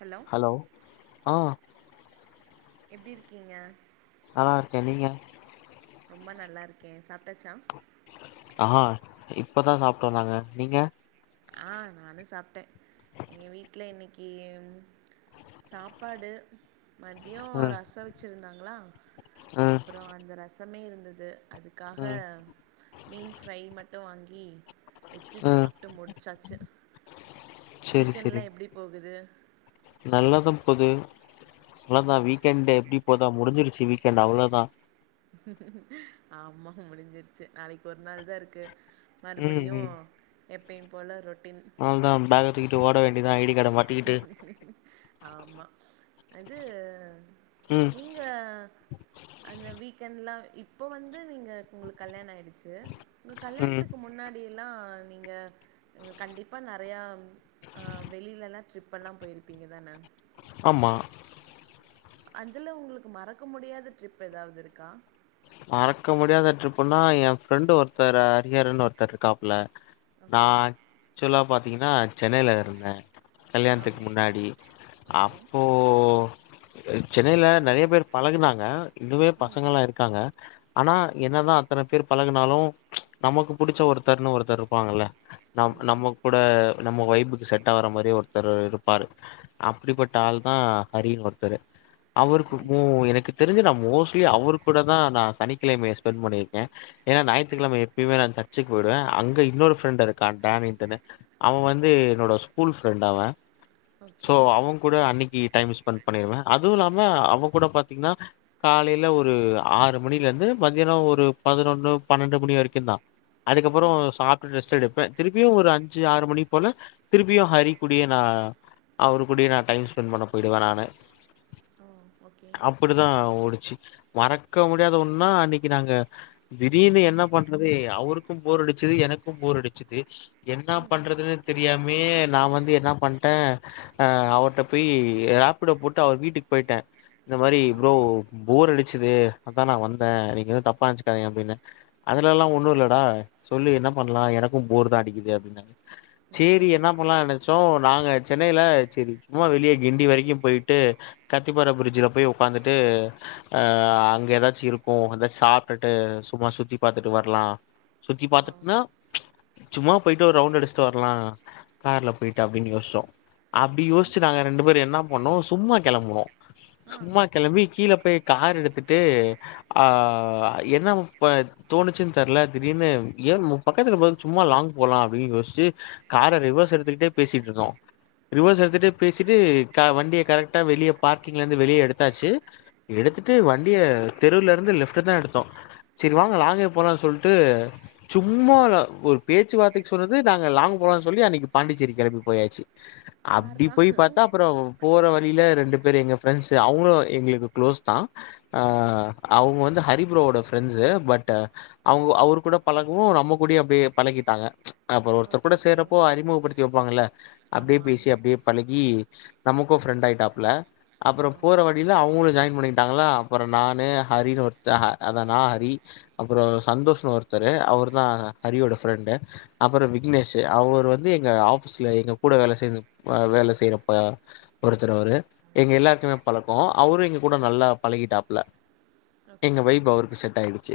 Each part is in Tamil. ஹலோ ஹலோ ஆ எப்டி இருக்கீங்க நல்லா இருக்கே நீங்க ரொம்ப நல்லா இருக்கே சாப்டாச்சா ஆ இப்பதா சாப்டோ நாங்க நீங்க ஆ நானு சாப்டே எங்க வீட்ல இன்னைக்கி சாப்பாடு மதியோ ம் ரசோ வச்சிருந்தாங்களா ம் தா அந்த ரசமே இருந்தது அதுக்காக ம் மீன் ஃப்ரை மட்டு வாங்கி வெச்சு ம் சாப் ட்டு முடிச்சாச்சு சேரி சேரி வீக்கெண்ட்லா எப்டி போகுது நல்லாதா போது அவ்ளோதா வீக்கெண்டு எப்டி போதா முடிஞ்சிருச்சு வீக் கெண்ட் அவ்ளோதா ஆமா முடிஞ்சிருச்சு நாளைக்கு ஒரு நாள் தா இருக்கு ம் மறுபடியு ம் எப்பயு போல ரொட்டின் அவ்ளோதா பேக்க தூக்கிட்டு ஓட வேண்டிதா ஐடி ஆமா அது ம் நீங் ஆ அந்த வீக்கெண்ட்லா இப்போ வந்து நீங்க உங்களுக்கு கல்யாணம் ஆயிடுச்சு உங்க ம் கல்யாணத்துக்கு முன்னாடியெல்லா நீங்க கண்டிப்பாக நெறையா ஆ வெளில்லலா ட்ரிப்பெல்லா போயிருப்பீங்க தாண ஆமா அதுல உங்களுக்கு மறக்க முடியாத ட்ரிப் ஏதாவது இருக்கா மறக்க முடியாத ட்ரிப்புன்னா ஏ ஃப்ரெண்டு ஒருத்தர் அரியருன்னு ஒருத்தர் இருக்காப்புல நா ஓகே ஆக்சுவலா பாத்தீங்கனா சென்னனல இருந்தே ஆ கல்யாணத்துக்கு முன்னாடி ஓகே அப்போ இப்போ சென்னைல நெறைய பேர் பழகுனாங்க இன்னுமே பசங்கள்லா இருக்காங்க ஆனா என்னதா அத்தன பேர் பழகுனாலு நமக்கு புடிச்ச ஒருத்தர்ன்னு ஒருத்தர் இருப்பாங்கல்ல நம் ஆமா நம்ம கூட நம்ம வைப்புக்கு செட் ஆகற மாதிரி ஒருத்தர் இருப்பாரு அப்டிப்பட்ட ஆள் தா ஹரினு ஒருத்தரு ஓகே அவருக்குமோ எனக்கு தெரிஞ்சு நா மோஸ்ட்லி அவரு கூட தா நா சனிக்கிழமே ஸ்பெண்ட் பண்ணிருக்கே ஏ ஞாயித்துக்கெழம எப்பயுமே நா சர்சுக்கு போயிருவே அங்க இன்னொரு ஃப்ரெண்டு இருக்கான் டேமிட்ன்னு அவன் வந்து என்னோட ஸ்கூல் ஃப்ரெண்ட் அவன் ஓகே சோ அவங் கூட அன்னைக்கு டைம் ஸ்பெண்ட் பண்ணிருவே அதுவு இல்லாம அவன் கூட பாத்தீங்கனா காலைல ஒரு ஆறு மணில இருந்து மதியானோ ஒரு பதினொன்னு பன்னெண்டு மணி வரைக்கு தா அதுக்கப்புறோ ஆ சாப் பிட்டு ரெஸ்ட் எடுப்பே திருப்பியு ஒரு அஞ்சு ஆறு மணி போல திருப்பியு ஹரி கூடியே நா அவரு கூடயே நா டைம் ஸ்பெண் பண்ண போயிடுவே நானு ஆ ஓகே அப்படித்தா ஓடுச்சு மறக்க முடியாத ஒன்னா அன்னைக்கு நாங்க திடீர்னு என்ன பண்றது அவருக்கு போர் அடிச்சது எனக்கு போர் அடிச்சது என்ன பண்றதுன்னே தெரியாமே நா வந்து என்ன பண்ணிட்டே ஆ அவ்ட போய் ராப்பிடோ போட்டு அவர் வீட்டுக்கு போயிட்டே இந்த மாறி ஆ ப்ரோ போர் அடிச்சுது அதா நா வந்தே நீங்க எது தப்பா நினைச்சுக்காதங்க அப்படின்னே அதுல எல்லா ஒன்னு இல்லடா சொல்லி என்ன பண்ணலா எனக்கு போர் தா அடிக்குது அப்படின்னாங்க ஓ சேரி என்ன பண்ணலா எனக்கு சோ நாங்க சென்னையில சேரி சும்மா வெளிய கிண்டி வரைக்கு போயிட்டு கத்திப்பற பிரிட்ஜ்ல போய் உட்காந்துட்டு அ அங்க ஏதாச்சு இருக்கு அத சாப்பிட்டுட்டு சும்மா சுத்தி பாத்துட்டு வரலா சுத்தி ஓ பாத்தட்டுன்னா சும்மா போயிட்டு ஒரு ரவுண்ட் அடிச்சுட்டு வரலா கார்ல போயட்டு அப்படின்னு யோசிச்சோ அப்டி ஓகே யோசிச்சு நாங்க ரெண்டு பேர் என்ன பண்ணோ சும்மா கிளம்பனோ ஆ சும்மா கிளம்பி கீழே போய் கார் எடுத்துட்டு டேய் ஆ என்ன முப்ப தோணுச்சுன்னு தெர்ல திடீனு ஏன் பக்கத்துல போ சும்மா லாங் போகலா அப்டின்னு யோசிச்சு கார ரிவர்ஸ் எடுத்துக்கிட்டே பேசிட்டு இருந்தோ ரிவர்ஸ் எடுத்துகிட்டே பேசி ச்சிட்டு வண்டிய கரெக்டா வெளியே பார்க்கிங்ல இருந்து வெளியே எடுத்தாச்சு எடுத்துட்டு வண் டிய தெருல இருந்து லெப்ட் தா எடுத்தோ சரி வாங்க லாங்கே போலானு சொல்லிட்டு சும்மா ஒரு பேச்சுவார்த்தைக்கு சொன்னது நாங்க லாங் போலானு சொல்லி அன்னைக்கு பாண்டிச்சேரி கிளம்பி போயாச்சு அப்டி போய் பார்றா பாத்தா அப்றோ போற வழியில ரெண்டு பேர் எங்க ஃப்ரெண்ட்ஸ் அவங்களு எங்களுக்கு கு்ளோஸ் தா அ ஓகே அவுங்க வந்து ஹரிபரோவோட ஃப்ரெண்ட்ஸ் பட் அவுங்க அவரு கூட பழகவு நம்ம கூட அப்டியே பழகிட்டாங்க அப்புறோ ஒருத்தர் ஓகே கூட ஓகே சேறப்போ அறிமுகப்படுத்தி வைப்பாங்கல்ல அப்டியே ஆமா பேசி அப்டியே பழகி நமக்கு ஃப்ரெண்ட் ஆயிட்டாப்ல ஆ அப்றோபோற வழியில அவங்களு ஜாயின் பண்ணிட்டாங்களா அப்றோநானு ஹரின்னு ஒருத்த அதா நா ஹரி அப்புறோ சந்தோஷ்னு ஒருத்தரு அவர்தா ஹரியோட ஃப்ரெண்டு அப்றோ ஓகே விக்னேஷ் அவர் வந்து எங்க ஆபீஸ்ல எங்க கூட வேலை செய் வேலை செய்யறப்ப ஒருத்தர் அவரு எங்க எல்லாருக்குமே பழக்கோ அவரு இங்க கூட நல்லா பழகிட்டா ஓகே எங்க ஓகே வைப் அவருக்கு செட் ஆயிடுச்சு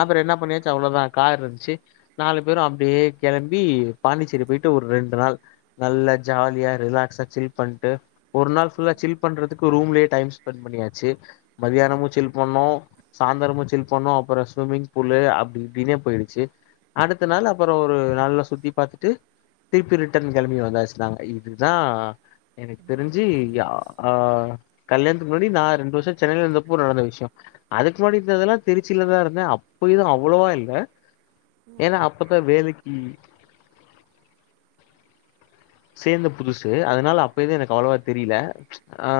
அப்புறோ என்ன பண்ணியாச்சு அவ்வளோதா கார் இருந்துச்சு நாலு பேரு அப்படியே கிளம்பி பாண்டிச்சேரி போயிட்டு ஒரு ரெண்டு நாள் நல்லா ஜாலியா ரிலாக்ஸா சில் பண்ணிட்டு ஒரு நாள் ஓ ஃபுல்லா சில் பண்றதுக்கு ரூம்லயே டைம் ஸ்பெண்ட் பண்ணியாச்சு ஓகே மத்தானமு சில் பண்ணோ சாயந்திரமு சில் பண்ணோ அப்றோ ஸ்விமிங் பூலு அப்படி இப்டின்னே போயிடுச்சு அடுத்த நாள் அப்றோ ஒரு நாள்ல சுத்தி பாத்துட்டு திருப்பி ரிட்டன் கிளம்பிய வந்தாச்சுன்னாங்க இதுதா எனக்கு தெரிஞ்சு ஆ கல்யாணத்துக்கு முன்னாடி நா ரெண்டு வருஷ சென்னையில இருந்த அப்போ நடந்த விஷயோ அதுக்கு முன்னாடி இந்த இதெல்லா திருச்சிலதா இருந்தே அப்ப இது அவ்வளோவா இல்ல ஏன்னா அப்பதா வேலைக்கு சேந்த புதுசு அதுனால அப்ப எது எனக்கு அவ்வளோவா தெரில ஆ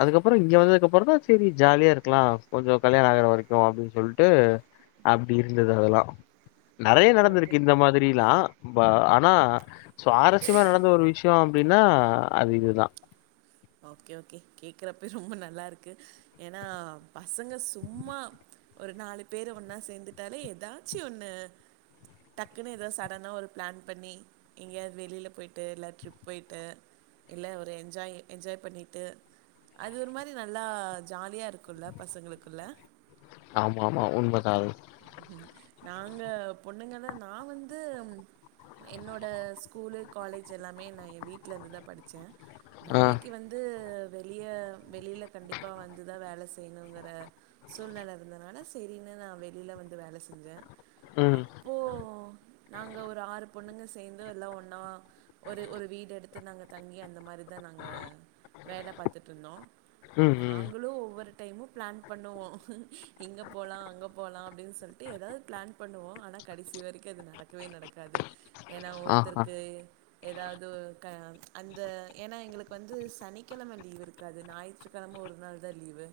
அதுக்கப்புறோ இங்க வந்ததுக்கு அப்றோ தா சரி ஜாலியா இருக்கலா கொஞ்சோ கல்யாணோ ஆகுர வரைக்கு அப்படின்னு சொல்லிட்டு அப்டி இருந்தது அதெல்லா நெறைய ஓகே ஓகே நடந்திருக்கு இந்த மாதிரிலா ஆனா சுவாரசி ச்சியமா நடந்த ஒரு விஷயோ அப்படின்னா அது இதுதா ஓகே ஓகே கேக்குறப்ப ரொம்ப நல்லா இருக்கு ஏன்னா பசங்க சும்மா ஒரு நாலு பேரு ஒன்னா சேந்துட்டாலே ஏதாச்சு ஒண்ணு டக்குனு ஏதோ சடனா ஒரு பிளான் பண்ணி எங்கேயாவது வெளில போய்ட்டு இல்ல ட்ரிப் போயிட்டு இல்ல ஒரு என்ஜாய் என்ஜாய் பண்ணிட்டு அது ஒரு மாரி நல்லா ஜாலியா இருக்குல்ல பசங்களுக்குள்ள ஆமா ஆமா உண்மதா அது ம் நாங்க பொண்ணுங்கத நா வந்து என்னோட ஸ்கூலு காலேஜ் எல்லாமே நா எ வீட்ல இருந்துதா படிச்சே ஆ வேலைக் கு வெளிய வெளியில கண்டிப்பா வந்துதா வேல செய்ணுங்கற சூழ்நெல இருந்ததுனால சரினு நா வெளியில வந்து வேல செஞ்சே ம் அப் இப்போ நாங்க ஒரு ஆறு பொண்ணுங்க சேர்ந்து எல்லா ஒன்னவா ஒரு ஒரு வீடு எடுத்து நாங்க தங்கி அந்த மாறி தா நாங்க வேல பாத்துட்டுருந்தோ ம் ம் நாங்களு ஒவ்வொரு டைமு பிளான் பண்ணுவோ இங்க போலா அங்க போலா அப்டின் சொல்ட்டு ஏதாது பிளான் பண்ணுவோ ஆனா கடைசி வரைக்கு அது நடக்கவே நடக்காது ஏனா ஆஹா ஒருத்தருக்கு ஏதாவது க அந்த ஏனா எங்ளுக்கு வந் து சனிக்கிழம லீவ் இருக்காது ஞாயிற்றுக்கிழம ஒரு நாள் தா லீவு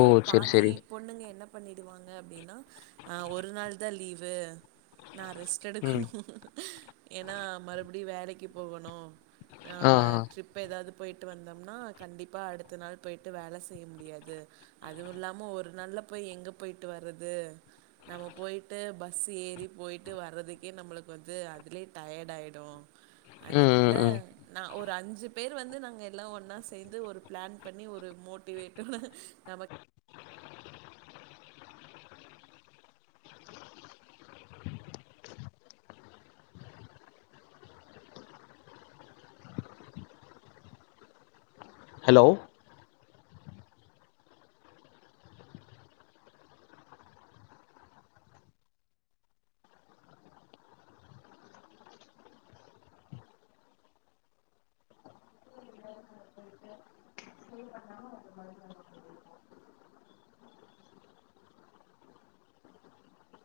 ஓ செரி பாதி செரி பொண்ணுங்க என்ன பண்ணிடுவாங்க அப்டின்னா அ ஒரு நாள் தா லீவு நா ரெஸ்ட் ம் எடுக்கணு ஏனா மறுபடியு வேலைக்கு போகணு ஆ நாம ஆ ட்ரிப் இப்ப எதாது போய்ட்டு வந்தோம்னா கண்டிப்பா அடுத்த நாள் போய்ட்டு வேல செய்ய முடியாது அதுவுல்லாமோ ஒரு நாள்ல போய் எங்க போயிட்டு வர்றது நம்ம போய்ட்டு பஸ்ஸு ஏறி போயிட்டு வர்றதுக்கே நம்ளுக்கு வந்து அதுலே டயர்ட் ஆய்டு ம் அதனால ம் ம் நா ஒரு அஞ்சு பேர் வந்து நாங்க எல்லா ஒன்னா சேந்து ஒரு பிளான் பண்ணி ஒரு மோட்டிவேட்டோட நாம ஹலோ